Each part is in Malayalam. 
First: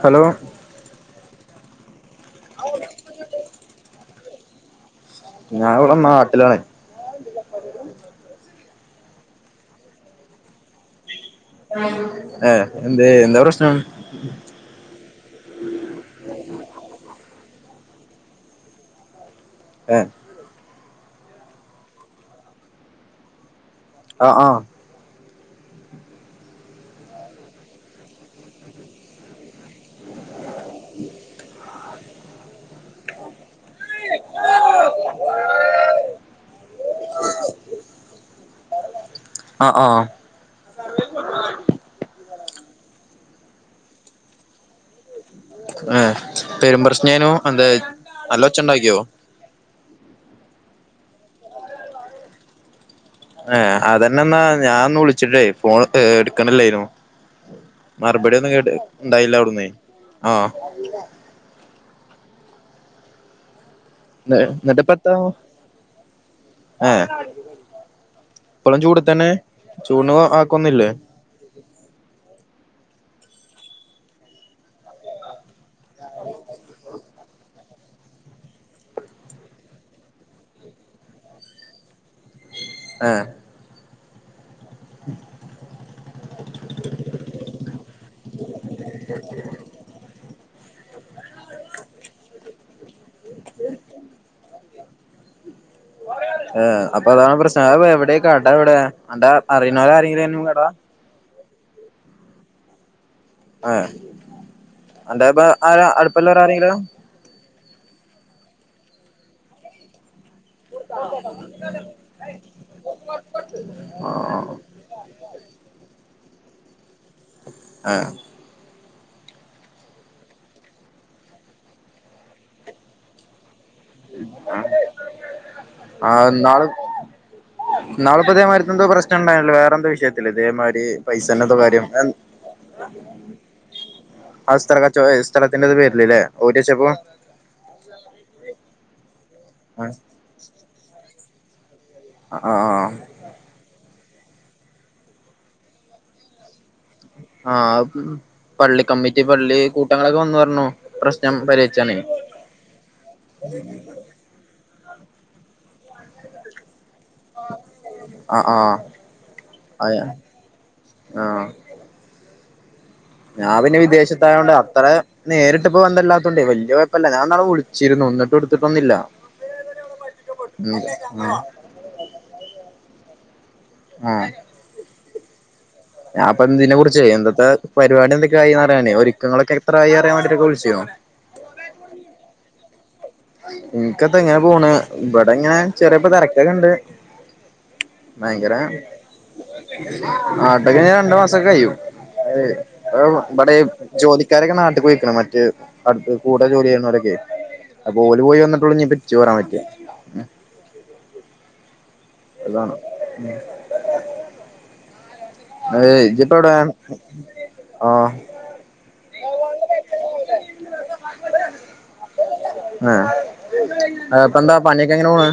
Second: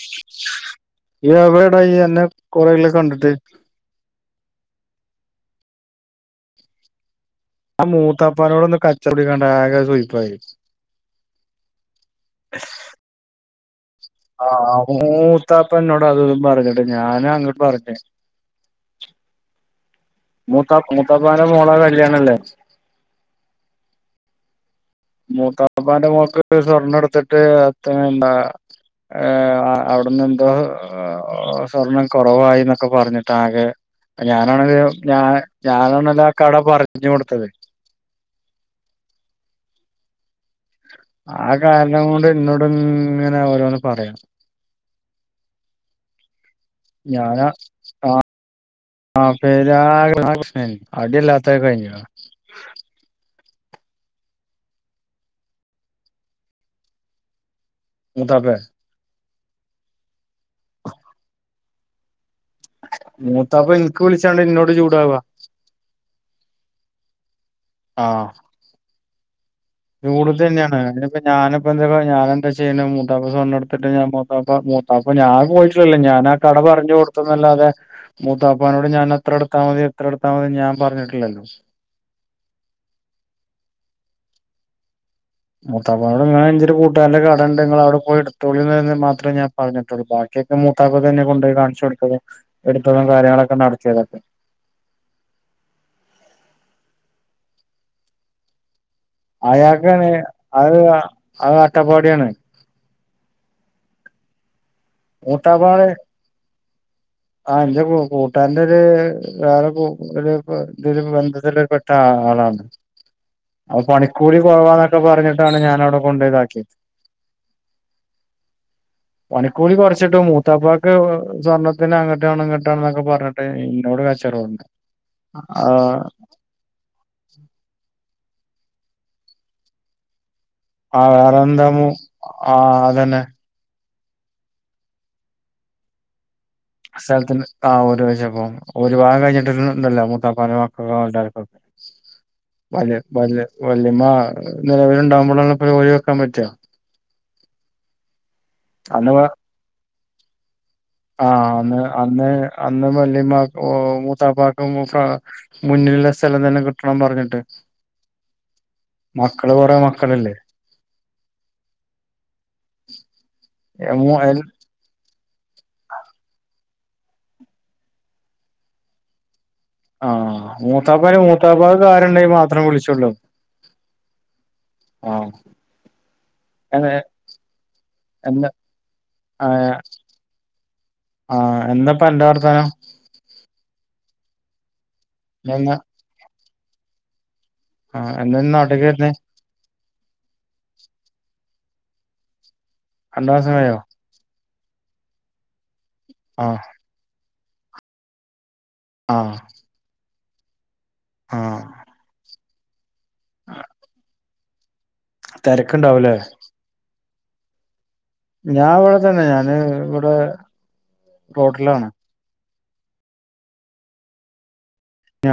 ഹലോ വിടായി എന്നന്നെ കൊറെല്ല കണ്ടിട്ട് ഞാൻ ഇവിടെ നാട്ടിലാണ് ആഹ മൂത്താപ്പാനോട് ഒന്ന് കച്ചവടി കണ്ടാകെ കൊയപ്പായി ആഹ എന്ത് എന്താ പ്രശ്ന ആഹ മൂത്താപ്പ എന്നോട അത ഇതും പറഞ്ഞിട്ട് ഞാന അങ്ങോട്ട് പറഞ്ഞേ [inaudible] ഉം മൂത്ത മൂത്താപ്പാന്റെ മോള കല്യാണല്ലേ ആഹ ആഹ മൂക്കപ്പാന്റെ മോക്ക് സ്വർണ്ണ എടുത്തിട്ട് അത്ര എന്താ ഏഹ അവിടന്ന് എന്തോ സ്വർണം കുറവായി എന്നൊക്കെ പറഞ്ഞിട്ട ആകെ ഞാനാണത് ഞാൻ ഞാനാണല്ലോ ആഹ കട പറഞ്ഞു കൊടുത്തത് ആഹ ആഹ ആഹ കാലണംം കൊണ്ട് എന്നോട് ഇങ്ങനെ ഓരോന്ന് പറയാം ഏഹ പെരുമ്പ്രശ്നനും ഞാനാ എന്താ നല്ല ഒച്ച ഉണ്ടാക്കിയോ പര്ക ആകേ പ്രശ്നായി അടിയല്ലാത്തക്കെ കഴിഞ്ഞു ഏഹ അതന്നെ എന്നാ ഞാാനൊന്നന്ന് വിളിച്ചിട്ടില്ലേ ഫോൺ എടുക്കണില്ലായിരുന്നു മറുപടിയ ഒന്നും മൂത്താപ്പേ കേട്ട ഇണ്ടായില്ല അവിടന്ന് ആഹ മൂത്താപ്പ എനിക്ക് വിളിച്ചാണ്ട് ഇന്നോട് ചൂടാവാ ആഹ ആഹ ഇപ്പോളും ചൂട് തന്നെ ചൂട് ആക്കൊന്നുല്ലേ ഞാനപ്പപ്പോ എന്തൊക്ക ഞാന എന്താ ചെയ്യ മൂത്താ സ്വണ് എടുത്തിട്ട് ഞാൻ മ മൂത്തപ്പ ഞാ പോയി ഞാൻ ആഹ കട പറഞ്ഞു കൊടുത്തുന്നല്ലാതെ മൂത്താപ്പാനോട് ഞാൻത്ര എത്താൽതി എത്ര എടുത്താൽ മതി ഞൻ പറഞ്ഞിട്ടില്ലെ ആഹ ഉം മൂത്താപ്പനോട് ഞാൻ എൻ്റെ ഒരു കൂട്ടുകാന്റെ കട ഉണ്ട് നിങ്ങൾ അവിടെ പോയി എടുത്തോളിന്ന്ത്രേ ഞാൻ പറഞ്ഞിട്ടുള്ളൂ ബാക്കി മൂത്താപ്പ തന്നെ കൊണ്ട പോോയി കാണിച്ച കൊടുത്തതും എടുത്തതും കാര്യങ്ങളൊക്കെ നടത്തിയതൊക്കെ ആ അപ്പൊ അതാണ് പ്രശ്ന എവിടെക്കട എവിടെ അന്റെ അറിയുന്നോര് അയാൾക്കാണ് ആരെങ്കിലും കട അത് അത് അട്ടപ്പാടിയാണ് ആ എന്ത ഇപ്പ [unintelligible] മൂത്താപ്പാടെ ആ അടുപ്പല്ലരാ ആരെങ്കിലും ആ എന്റെ കൂട്ടാന്റെ ഒരു വേറെ ഒരു ഒരു ബന്ധത്തി പെട്ട ആളാണ് അപ്പൊ പണിക്കൂടി കുറവാന്നൊക്കെ പറഞ്ഞിട്ടാണ് ഞാാന അവിടെ കൊണ്ട ഇതാക്കിയത് ആഹ പണിക്കൂലി കുറച്ചിട്ട് മൂത്താപ്പാക്ക് സ്വർണ്ണ ന്നെ അങ്ങട്ടാണ് ഇങ്ങട്ടാ എന്നൊക്കെ പറഞ്ഞിട്ട് ഇന്നോട് കച്ചറവുണ്ട് ആ ന്നാൾ നാളപ്പ ഇ അതേമാതിത്തെ എന്തോ പ്രശ്നംണ്ടായില്ലോ വേറെന്തോ വിഷയത്തില് ഇതേമാതി ആ പൈസ ൻ്റെ വേറെന്താ ന്തോകാര്യം മൂ ആ അതന്നെ ആ സ്ഥലക്ക ച സ്ഥലത്തിൻ്റെ ഒക്കെ പേരില്ല്ലെ സ്ഥലത്തി ആ ഒരുരാപ്പ ഒരു ഭാഗം കഴിഞ്ഞിട്ടി ആഹ് ഇണ്ടല്ലട്ട സക്ക ഓഡ ആഹ് [unintelligible] വല്യമ്മ നിലവില ഉണ്ടാവകുമ്പോ ളാണ്പോയ ക്കാൻ പറ്റാ ആഹ പള്ളി അന്ന് കമ്മിറ്റി പള്ളി കൂട്ടങ്ങളൊക്കെ വന്ന്ു പറഞ്ഞു ആഹ പ്രശ്നം അ പരിഹരിച്ചാനേ അന്ന് അന്ന് വല്ലിമാ മൂത്താപ്പ മുന്നിലുള്ള സ്ഥലം തന്നെ കിട്ടണം പറഞ്ഞ ആഹ് ആഹ് ട്ട്മക്കള് കൊറെ അതെ മക്കളല്ലേ ആഹ് ഞാൻ പിന്നെ എ, മൂ എൽ വിദേശത്തായോണ്ട് അത്ര നേരിട്ട ഇപ്പൊ വന്തല്ലാത്തോണ്ടേ വലിയ കുഴപ്പല്ല ഞാൻന്നാളെ വിളിച്ചിരുന്നു ഒന്നിട്ട് എടുത്തിട്ടൊന്നുംില്ല ആഹ മൂത്താപ്പക്ക് മൂത്താപ്പാ കാര്യ ണ്ടെിൽ മാത്രേ വിളിച്ചുള്ളൂ ആഹ ആഹ അ അപ്പ ഇതിനെ കുറിച്ച് എന്തത്തെ പരിപാടി എന്നെ എന്തൊക്കെയായിന്ന്റിയാനേ ഒ ഒരുക്കങ്ങളൊക്കെ എത്രായി അിയാൻ വേണ്ടിട്ടക്കെ വിളിച്ചിരുന്നു ആ എന്തപ്പാ അന്റെ വർത്താനം ഇൻ ക്കത്ത ഇങ്ങനെ പോണ് ഇവിടെങ്ങനെ ഇയ്യെന്നാ ചെറിപ്പ തെരക്കൊക്കെണ്ട് ആഹ് എന്നാ ഇയ്യ് ഭയങ്കരാണ് നാട്ട്ക്ക് വരുന്നേ ആട്ടക്ക രണ്ടു മാസൊക്കെ കഴും രണ്ട് മാസം ഇവിടെ കഴിയോ ജോലിക്കാരൊക്കെ നാട്ടി പോയ്ക്ണ് മറ്റ് അടുത്ത് കൂടെ ആഹ് ജോലി ചെയ്യുന്നൊരൊക്കെ അപ്പ ഓല് പോയി വന്നട്ട് ള്ളു ഞ് പ്പ ഇച്ച് വരാൻ പറ്റാ ആഹ അതാണ് ഉ തെരക്ക്ണ്ടാവുംല്ലേ ഇജിപ്പവിടൊ ആഹ ഞാൻ ഇവിടെ തന്നെ ഞാന് ഇവിടെ റോട്ടിലാണ് ആഹ ആപ്പ എന്താ പണിയൊക്കെ എങ്ങനെ പോണ്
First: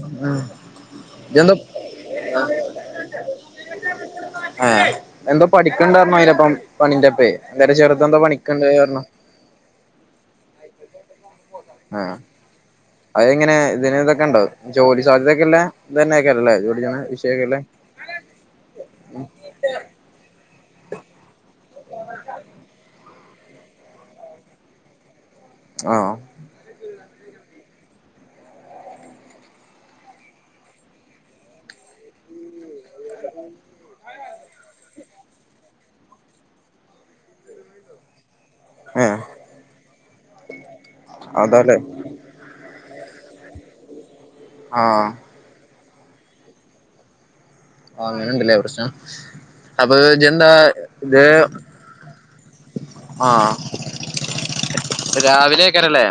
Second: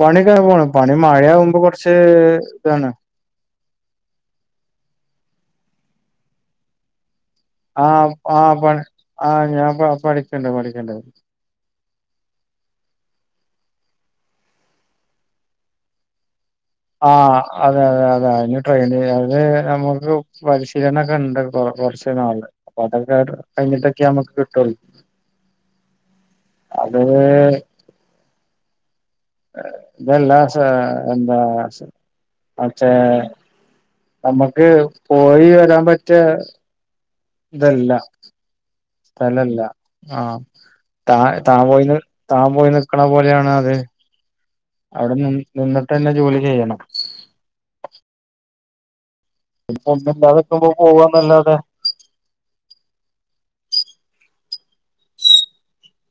പണി ഒക്കെ അങ്ങനെ പോണ പണി ഇജ്ജെന്താ മഴയാകുമ്പോ കുറച്ച് ഇതാണ് ആഹ എന്തോ പഠിക്കണ്ടന്നറിഞ്ഞു അയിന പ്പം പണിന്റെ പേ എന്തേരം ആ ചെറുതെന്താ ആ പണിക്കണ്ട പണി പറഞ്ഞ ആ ഞാൻ പ പഠിക്കണ്ട് പഠിക്കണ്ട് ആഹ് അതെങ്ങനെ ഇതിന് ഇതൊക്കെ ഉണ്ടോ ജോലി സാധ്യതയക്കെല്ലെ ഇതന്നെയൊക്കെല്ലേ ജോലിക്കണ ആ വിഷയൊക്കെല്ലേ അതെ അതെ അതെ അന് ട്രെയിൻ ചെയ് അത് നമുക്ക് പരിശീലനക്കെണ്ട് കൊ കൊറച്ച് നാള് അപ്പൊ അതൊക്കെ കഴിഞ്ഞിട്ടൊക്കെ നമക്ക് കിട്ടുള്ളൂ ആഹ് അത് ഇതല്ല സ എന്താ മറ്റേ നമ്മക്ക് പോയി വരാൻ പറ്റിയ ഇതല്ല ഏഹ് സ്ഥലല്ല ആഹ താ താ അതാല്ലേ പോയിന്ന് താൻ പോയി നിക്കണ പോലെയാണ് അത് ആഹ് അവിടെ നി നിന്നിട്ട് തന്നെ ജോലി ചെയ്യണം ആ അങ്ങനെണ്ടല്ലേ പ്രശ്നം ഇപ്പൊ ഒന്നുമില്ലാതെ അപ്പൊന്താ നിക്കുമ്പോ ഇത് പോവാന്നല്ലാതെ ആഹ് രാവിലെയ്ക്കാരെല്ലേ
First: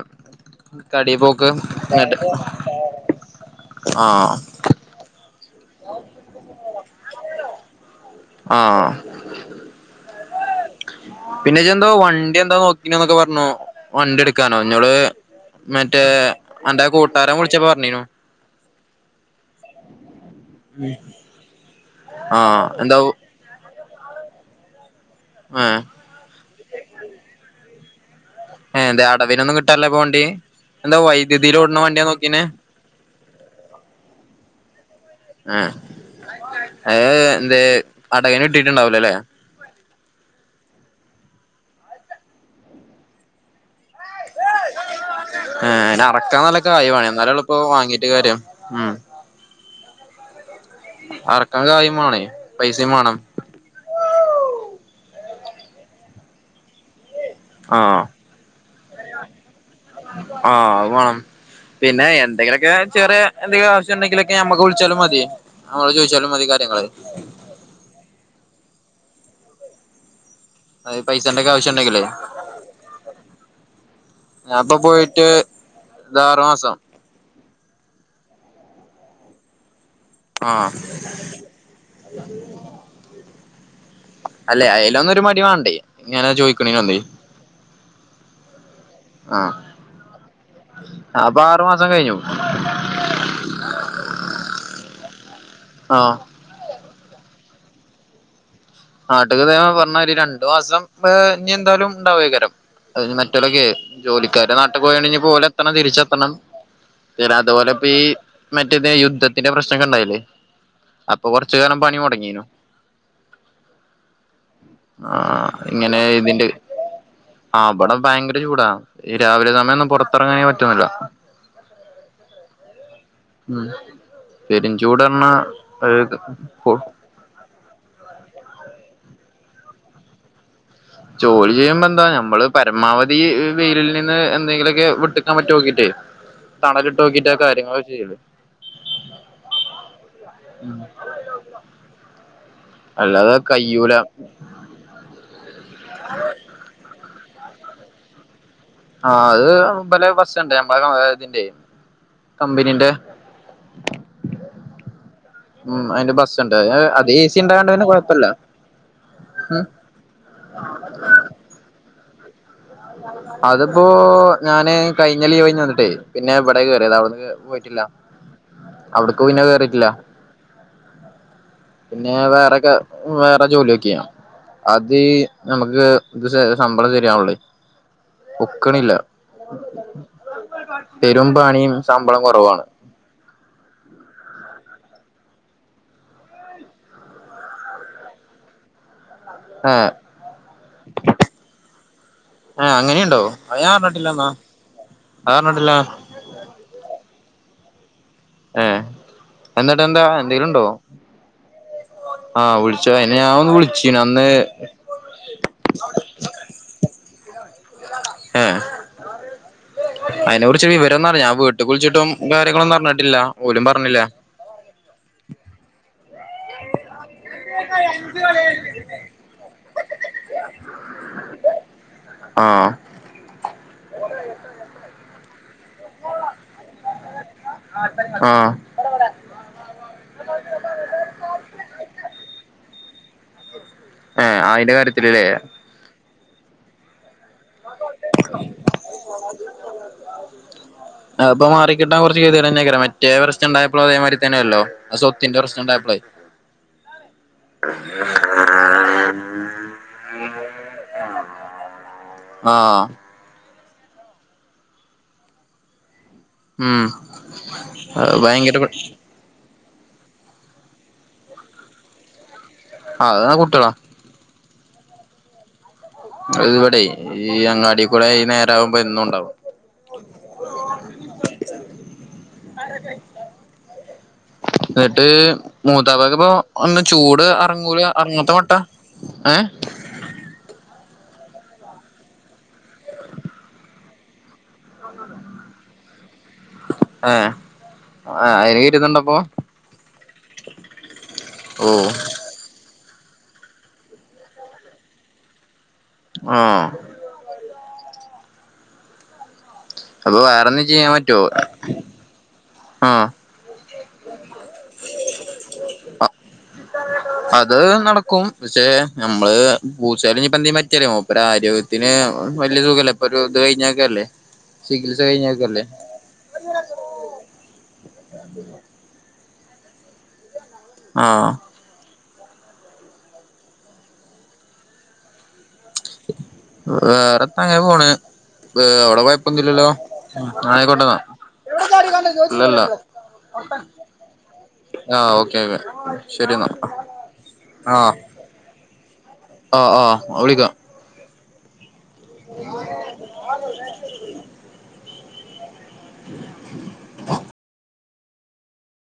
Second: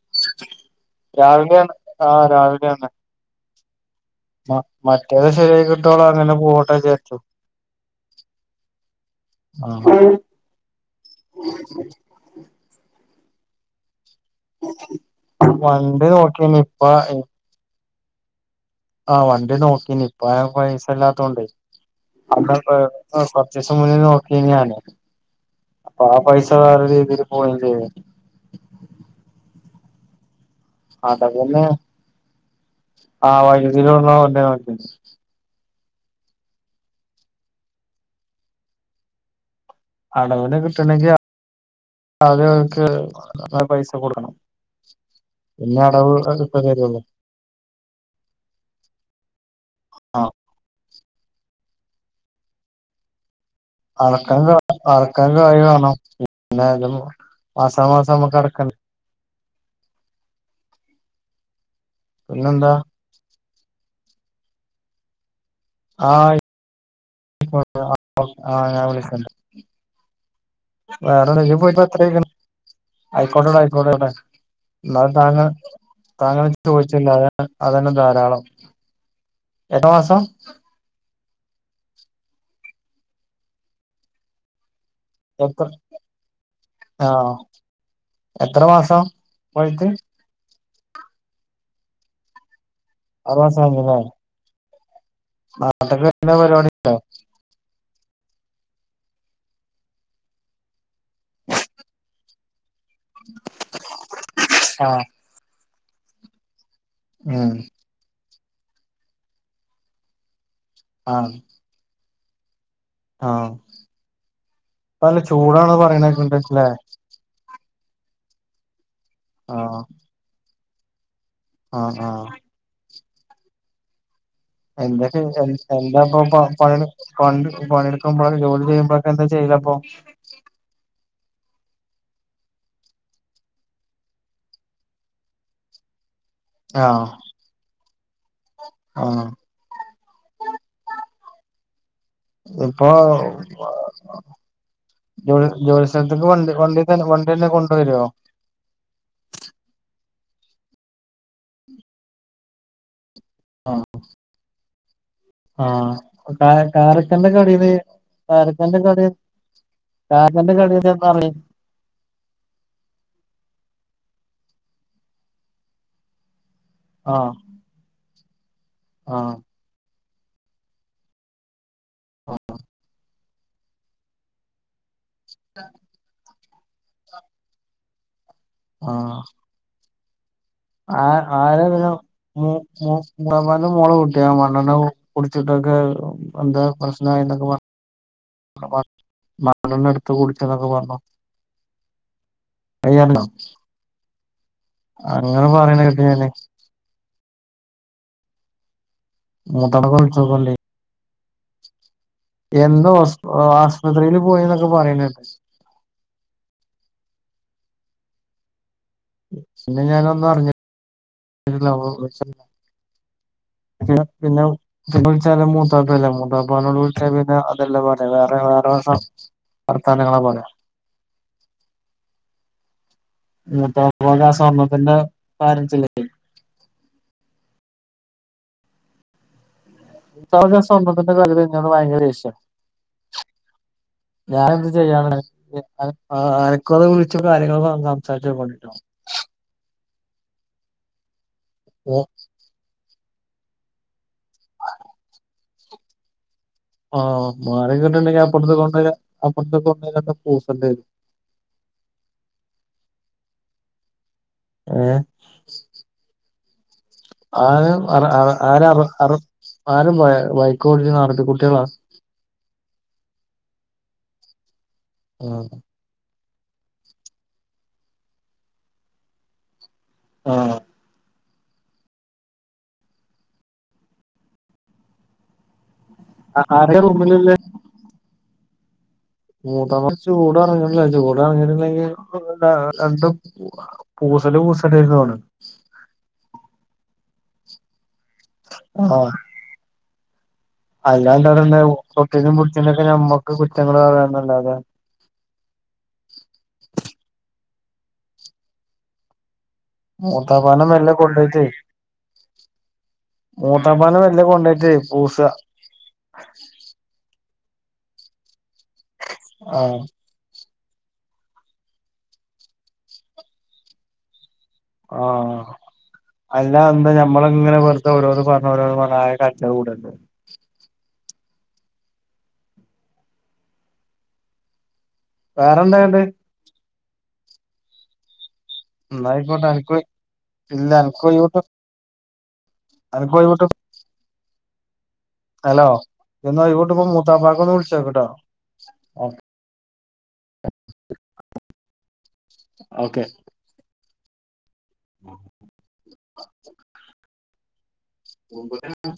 കടി പോക്ക്ട്ട രാവിലെയാണ് ആ രാവിലെയാണ് ആഹ് മറ്റേത് ശരെയി കിട്ടോളോ അങ്ങനെ പോകട്ടെച്ചു ആഹ് ആ പിന്നെജെന്തോ വണ്ടി എന്താ നോക്ക പിന്നൊക്കെറഞ്ഞോ വണ്ടിടുക്ക ക്കാനോ നിള് മറ്റേ വണ്ടി നോക്കീനി ഇപ്പ എന്റെ കൂട്ടാരൻ വിളിച്ച പറഞ്ഞീനു ആഹ് വണ്ടി നോക്കീ ഇപ്പ ആ പൈസല്ലാത്തോണ്ട് ആഹ് എന്താ [unintelligible] ആഹ് ആ പൈസ വേറെ രീതിൽ പോയയും ചെയ്യ ഏ് എന്ത അടവിനൊന്നും കിട്ടല്ലേപ്പോ വണ്ടി എന്താ വൈദ്യുതിയിൽ അടവിന് ഓടുന്ന വണ്ടിയാ നോക്കീനെ ആ വൈദ്യുതിയിലള്ളണ്ട വണ്ടി നോക്യേ ആഹ് അത് എന്ത അടകന് കിട്ടിട്ടണ്ടാവലോ അല്ലേ അടവിന് കിട്ടണെങ്കിൽ ആദ്യക്ക് പൈസ കൊടുക്കണം പിന്നെ ആഹ് അ അടവ് അറക്കാൻ ഇപ്പ നല്ലൊ കായി തരുള്ളൂ വേണ എന്നാലളപ്പോ വാങ്ങീട്ട് കാര്യം ഉം ആ ആറക്കൻ കായിം വേണേ പൈസേം വേണം അറക്കൻ കായ് വെണം പിന്നെ മാസ മാസം നമ്മക്ക് അടക്കണ്ട് ആഹ് അത് വാ ണംപിന്നെ പിന്നെന്താ എന്തെങ്കിലുക്കെ ചെറ എന്തെങ്കിലും ആവശ്യം ഉണ്ടെങ്കിലൊക്കെ ഞമ്മക്ക് വിളിച്ചാലും മതി നമ്മ ആ ചോദിച്ചാലും മതി കാര്യങ്ങള് ആ ഞാൻ വിളിച്ചണ്ട് [inaudible] അത് വേറെ പൈസന്റെ ഒക്കെ എവിടെ ആവശ്യം പോയിട്ട് ഉണ്ടെങ്കിലേ പത്തര ആയിക്കോട്ടെട ആയിക്കോട്ടെട ഞാൻ ഇപ്പൊ എന്നാലും പോയിട്ട് താങ്കൾ ഇതാറ് താങ്കൾ മാസം ചോദിച്ച പിന്ന അതന്നെ അതന്നെ ധാരാളം എത്ര മാസം ആഹ് അല്ലെ അയിലൊന്നരു മടി എത്ര വേണ്ടേ ഞാനത് ചോയ്ക്ണെനോന്നെ ആഹ് എത്ര മാസം പോയിട്ട് ആതപ്പൊ ആറു മാസം കഴിഞ്ഞു ആരുമാസം ആണല്ലേ നാട്ടിലൊക്കെ ആഹ് എങ്ങനെ പരുപാടി നാട്ടുകത ഞാൻ പറഞ്ഞയിരി രണ്ടു മാസം ഇനി എന്തായാലും ണ്ടാവെക്കാരം അതിന് മറ്റലൊക്കെ ജോലിക്കാര് നാട്ട് ആഹ് പോയാണെ ഓൽ എത്തണം തിരിച്ചെത്തണം സിറാത്ത് ഉം പോലെ ഇപ്പ ഈ മറ്റേത് യുദ്ധത്തിന്റെ പ്രശ്നക്കെ ണ്ടായില്ലേ അപ്പൊ ആഹ് കൊറച്ചു നേരം പണി മുടങ്ങീനു ആഹ് പ്പോ നല്ല ആഹ് ചൂടാണ് ഇങ്ങനെ പറയണൊക്കേണ്ട് ഇതിന്റെ ലെ ആഹ് ഇവടെ ഭയങ്കര ചൂടാ ഈ രാവിലെ ആഹ് സമയൊന്നും പൊറത്തെറങ്ങാനേ പറ്റുന്നില്ല ആഹ് ആഹ് ഉം പെരും എന്തൊക്കെ ചൂടറഞ്ഞാ എ എന്താപ്പൊ പ പണി പണ്ട് പണീടെക്കാൻ പോയാൽ ജോലി ചെയ്യുമ്പോക്കെ എന്താ ചെയ്യല് അപ്പോ ജോലി ചെയ്യുമ്പ എന്താ ഞമ്മള് പരമാവധി വെയിലിൽ നിന്ന് എന്തെങ്കിലോക്കെ വിട്ട്ക്കാൻ പറ്റോ നോക്കിട്ടേ തണലിട്ട് ആഹ് നോക്കിട്ടാ കാര്യങ്ങളൊക്കെ ചെയ്യല് ആഹ് ഇപ്പൊ അല്ലാതെ കയ്യൂല ജോലി ജോലി സ്ഥലത്ത്ക്ക് വണ്ടി വണ്ടിത്തന്നെ വണ്ടിന്നെ കൊണ്ട് വരോ ആഹ് അത് പലെ ബസ് ണ്ട് മ്മള [unintelligible] കമ്പനിന്റെ ഉം അതിന്റെ ആഹ് ബസ്സുണ്ട് അത് എ കാരക്കാന്റെ സി കടയില് ഉണ്ടായോണ്ട് പിന്നെ കൊഴപ്പല്ല കാരക്കാന്റെ കട ഉം കാരക്കാന്റെ കടേന്ന് എന്നെറങ്ങി അത് പ്പോ ഞാന് കഴിഞ്ഞ ലീവ് കഴിഞ്ഞ് വന്നിട്ടേ പിന്നെ ഇവിടെ കേറിയത് അവിടുന്ന് കേ ആഹ് പോയി ട്ടില്ല അവിട്ക്ക് ആഹ് പിന്നെ കേറീട്ടില്ല പിന്നെ വേറെക്കെ വേറെ ജോലിയോക്കീനു അതീ ഞമ്മക്ക് ഇത് ശമ്പളം ശരിയാവണ്ല്ലേ ഒ ആഹ് ആഹ് പെരും ആഹ് ആരെ പണിയും പിന്ന ശമ്പളം മു കുറവാണ് മു ഉമ്മുഅമ്മായിന്റെ മോളെ കുട്ടിയാ മണ്ണെണ്ണ കുടിച്ചിട്ടൊക്കെ എന്തോ പ്രശ്നായിന്നൊക്കെ പറഞ്- ആഹ് [unintelligible] ഏഹ് മണ്ണെണ്ണ എടുത്ത് കുടിച്ചെന്നൊക്കെ പറഞ്ഞു ഏഹ് അയ്യോ അല്ല അങ്ങനെയുണ്ടോ അത് ഞാൻ അറിഞ്ഞിട്ടില്ലന്നാ അത് അങ്ങനെ അറിഞ്ഞിട്ടില്ല പറയണ കേക്ക്ണില്ലേ ഏഹ് മൂത്താപ്പാക്ക് എന്നിട്ടെന്താ എന്തേലും വിളിച്ചോക്കോണ്ടി ഉണ്ടോ ആഹ് എന്ന് ഉത്സവാ അയ്നു ഹോസ് ഞാൻ ഒന്ന് വിളിച്ചീനു ആസ്പത്രിയിൽ അന്ന് പോയിന്നൊക്കെ പറയണ കേട്ട് ഏഹ് പിന്നെ ഞാനൊന്നും അയിനോട്‌ ച്ചാ വിവരം ന്നറിയാ ഞാൻ വീട്ട്ക്ക് അറിഞ്ഞിട്ടില്ല വിളിച്ചിട്ടും കാര്യങ്ങളൊന്നും അറിഞ്ഞിട്ടില്ല ഓലും പറഞ്ഞില്ല പിന്നെ പിന്നെ വിളിച്ചാലും മൂത്താപ്പാല്ലേ മൂത്താപ്പാനോട്‌ വി പിന്നിപ്പോ അതല്ല പറയാ വേറെ വേറെ വർത്താനങ്ങളാ പറയാ ആഹ് മൂത്താപ്പാൻ്റെ ആ സ്വർണ്ണത്തിന്റെ ബാലൻസില്ലേ ആഹ് മൂത്താപ്പാക്ക് ആ സ്വർണ്ണത്തിന്റെ കാര്യത്തിൽ ഇന്നോട് ഭയങ്കര ദേഷ്യ ഏഹ് ഞാനെന്ത് അയിന്റെ കാര്യത്തിലല്ലേ ചെയ്യാനാണ് അനക്ക് ഒന്ന് വിളിച്ചു കാര്യങ്ങള് പറഞ്ഞ് സംസാരിച്ച് [unintelligible] അത്പ്പൊ മാറിക്കിട്ടാൻ ഓ കൊറച് [unintelligible] മറ്റേ പ്രശ്നംണ്ടായപ്ളും അതേ മാതിരി തന്നെയല്ലോ ആ സ്വത്തിന്റെ പ്രശ്നം ണ്ടായപ്പളേ ആഹ് മാറി കിട്ടണങ്കി അപ്പുറത്തെ കൊണ്ടോയി അപ്പറത്തെ കൊണ്ടെന്നൊക്കെ പൂസണ്ടെരും ആഹ് ഏഹ് ഉം ആരും അറ അത് അറ ഭയങ്കര ആരാ പെ ആറും അറും ആരും ബൈക്കോട്ടിപ്പ് നടത്തി കുട്ട്യാളാ ആഹ് അതാ കുട്ടികളാ ഉം അതിവിടെ ഈ അങ്ങാടീ കൂടെ ഈ നേരാവുമ്പോ എന്നുണ്ടാവും ആഹ് എന്നട്ട് മൂത്താപക്ക്പ്പൊ ആരെ ഒന്ന് ചൂട് റൂമിലില്ലേ അറങ്ങൂല അറങ്ങാത്തെ മട്ട മൂത്താപ്പ ചൂടറ്‌ങ്ങ്ല്ല ചൂടറങ്ങി ഇറങ്ങിട്ടെങ്കിൽ ണ്ടും പൂസല് [unintelligible] ഏ ആ അയിനേറ്റ് കണ്ടപ്പോ അല്ലാന്താണ് ഓ വ്ടെണ്ടാകും തൊട്ടേനും പിടിച്ചേനൊക്കെ ഞമ്മക്ക് കുറ്റങ്ങൾ താണ്ടാക ആഹ് അപ്പൊ മൂത്താപാനെ വേറെന്നും ചെയ്യാൻ മെല്ലെ പറ്റുവോ കൊണ്ടയിട്ടേ ആ മൂത്താപാനെ മെല്ല കൊണ്ടോയിട്ടേ പൂസ ആ അത് നടക്കും പക്ഷെ നമ്മള് ആഹ് ചാല് പ്പന്തേപറ്റരൊ മൂപ്പരാരോഗ്യത്തിന് വെല്ല്യസുഖല്ലേ ഇപ്പൊരു ത് കയിഞ്ഞൊക്കെല്ലേ ആഹ് അല്ല എന്താ നമ്മളങ്ങനെ വെർതെ ഓരോന്ന്പറഞ്ഞ് ഓരോന്ന് പറഞ്ഞാകെ കച്ചറ കൂടണ്ട് ആഹ്‌ വേറെന്താണ്ടെ വേറെത്താങ്ങനെ പോണ് ഏഹ്‌ അവ്ടെ എന്നായിക്കോട്ടെ കൊയപ്പൊന്നില്ലല്ലോ അനക്ക് ന്നാ ഇല്ല യിക്കോട്ടെന്ന അനക്കൊഴിവുട്ട ല്ലാ ല്ല അനക്കൊഴിവുട്ട ആഹ് ഓ ഹലോ ഒന്നേഴിവ്ട്ട്മ്പോ മൂത്താപ്പക്കൊന്ന് ആഹ് വിളിച്ചോക്ക്‌ട്ടോ ആഹ് ആഹ് വിളിക്ക ഓക്കെ [unintelligible] [unintelligible]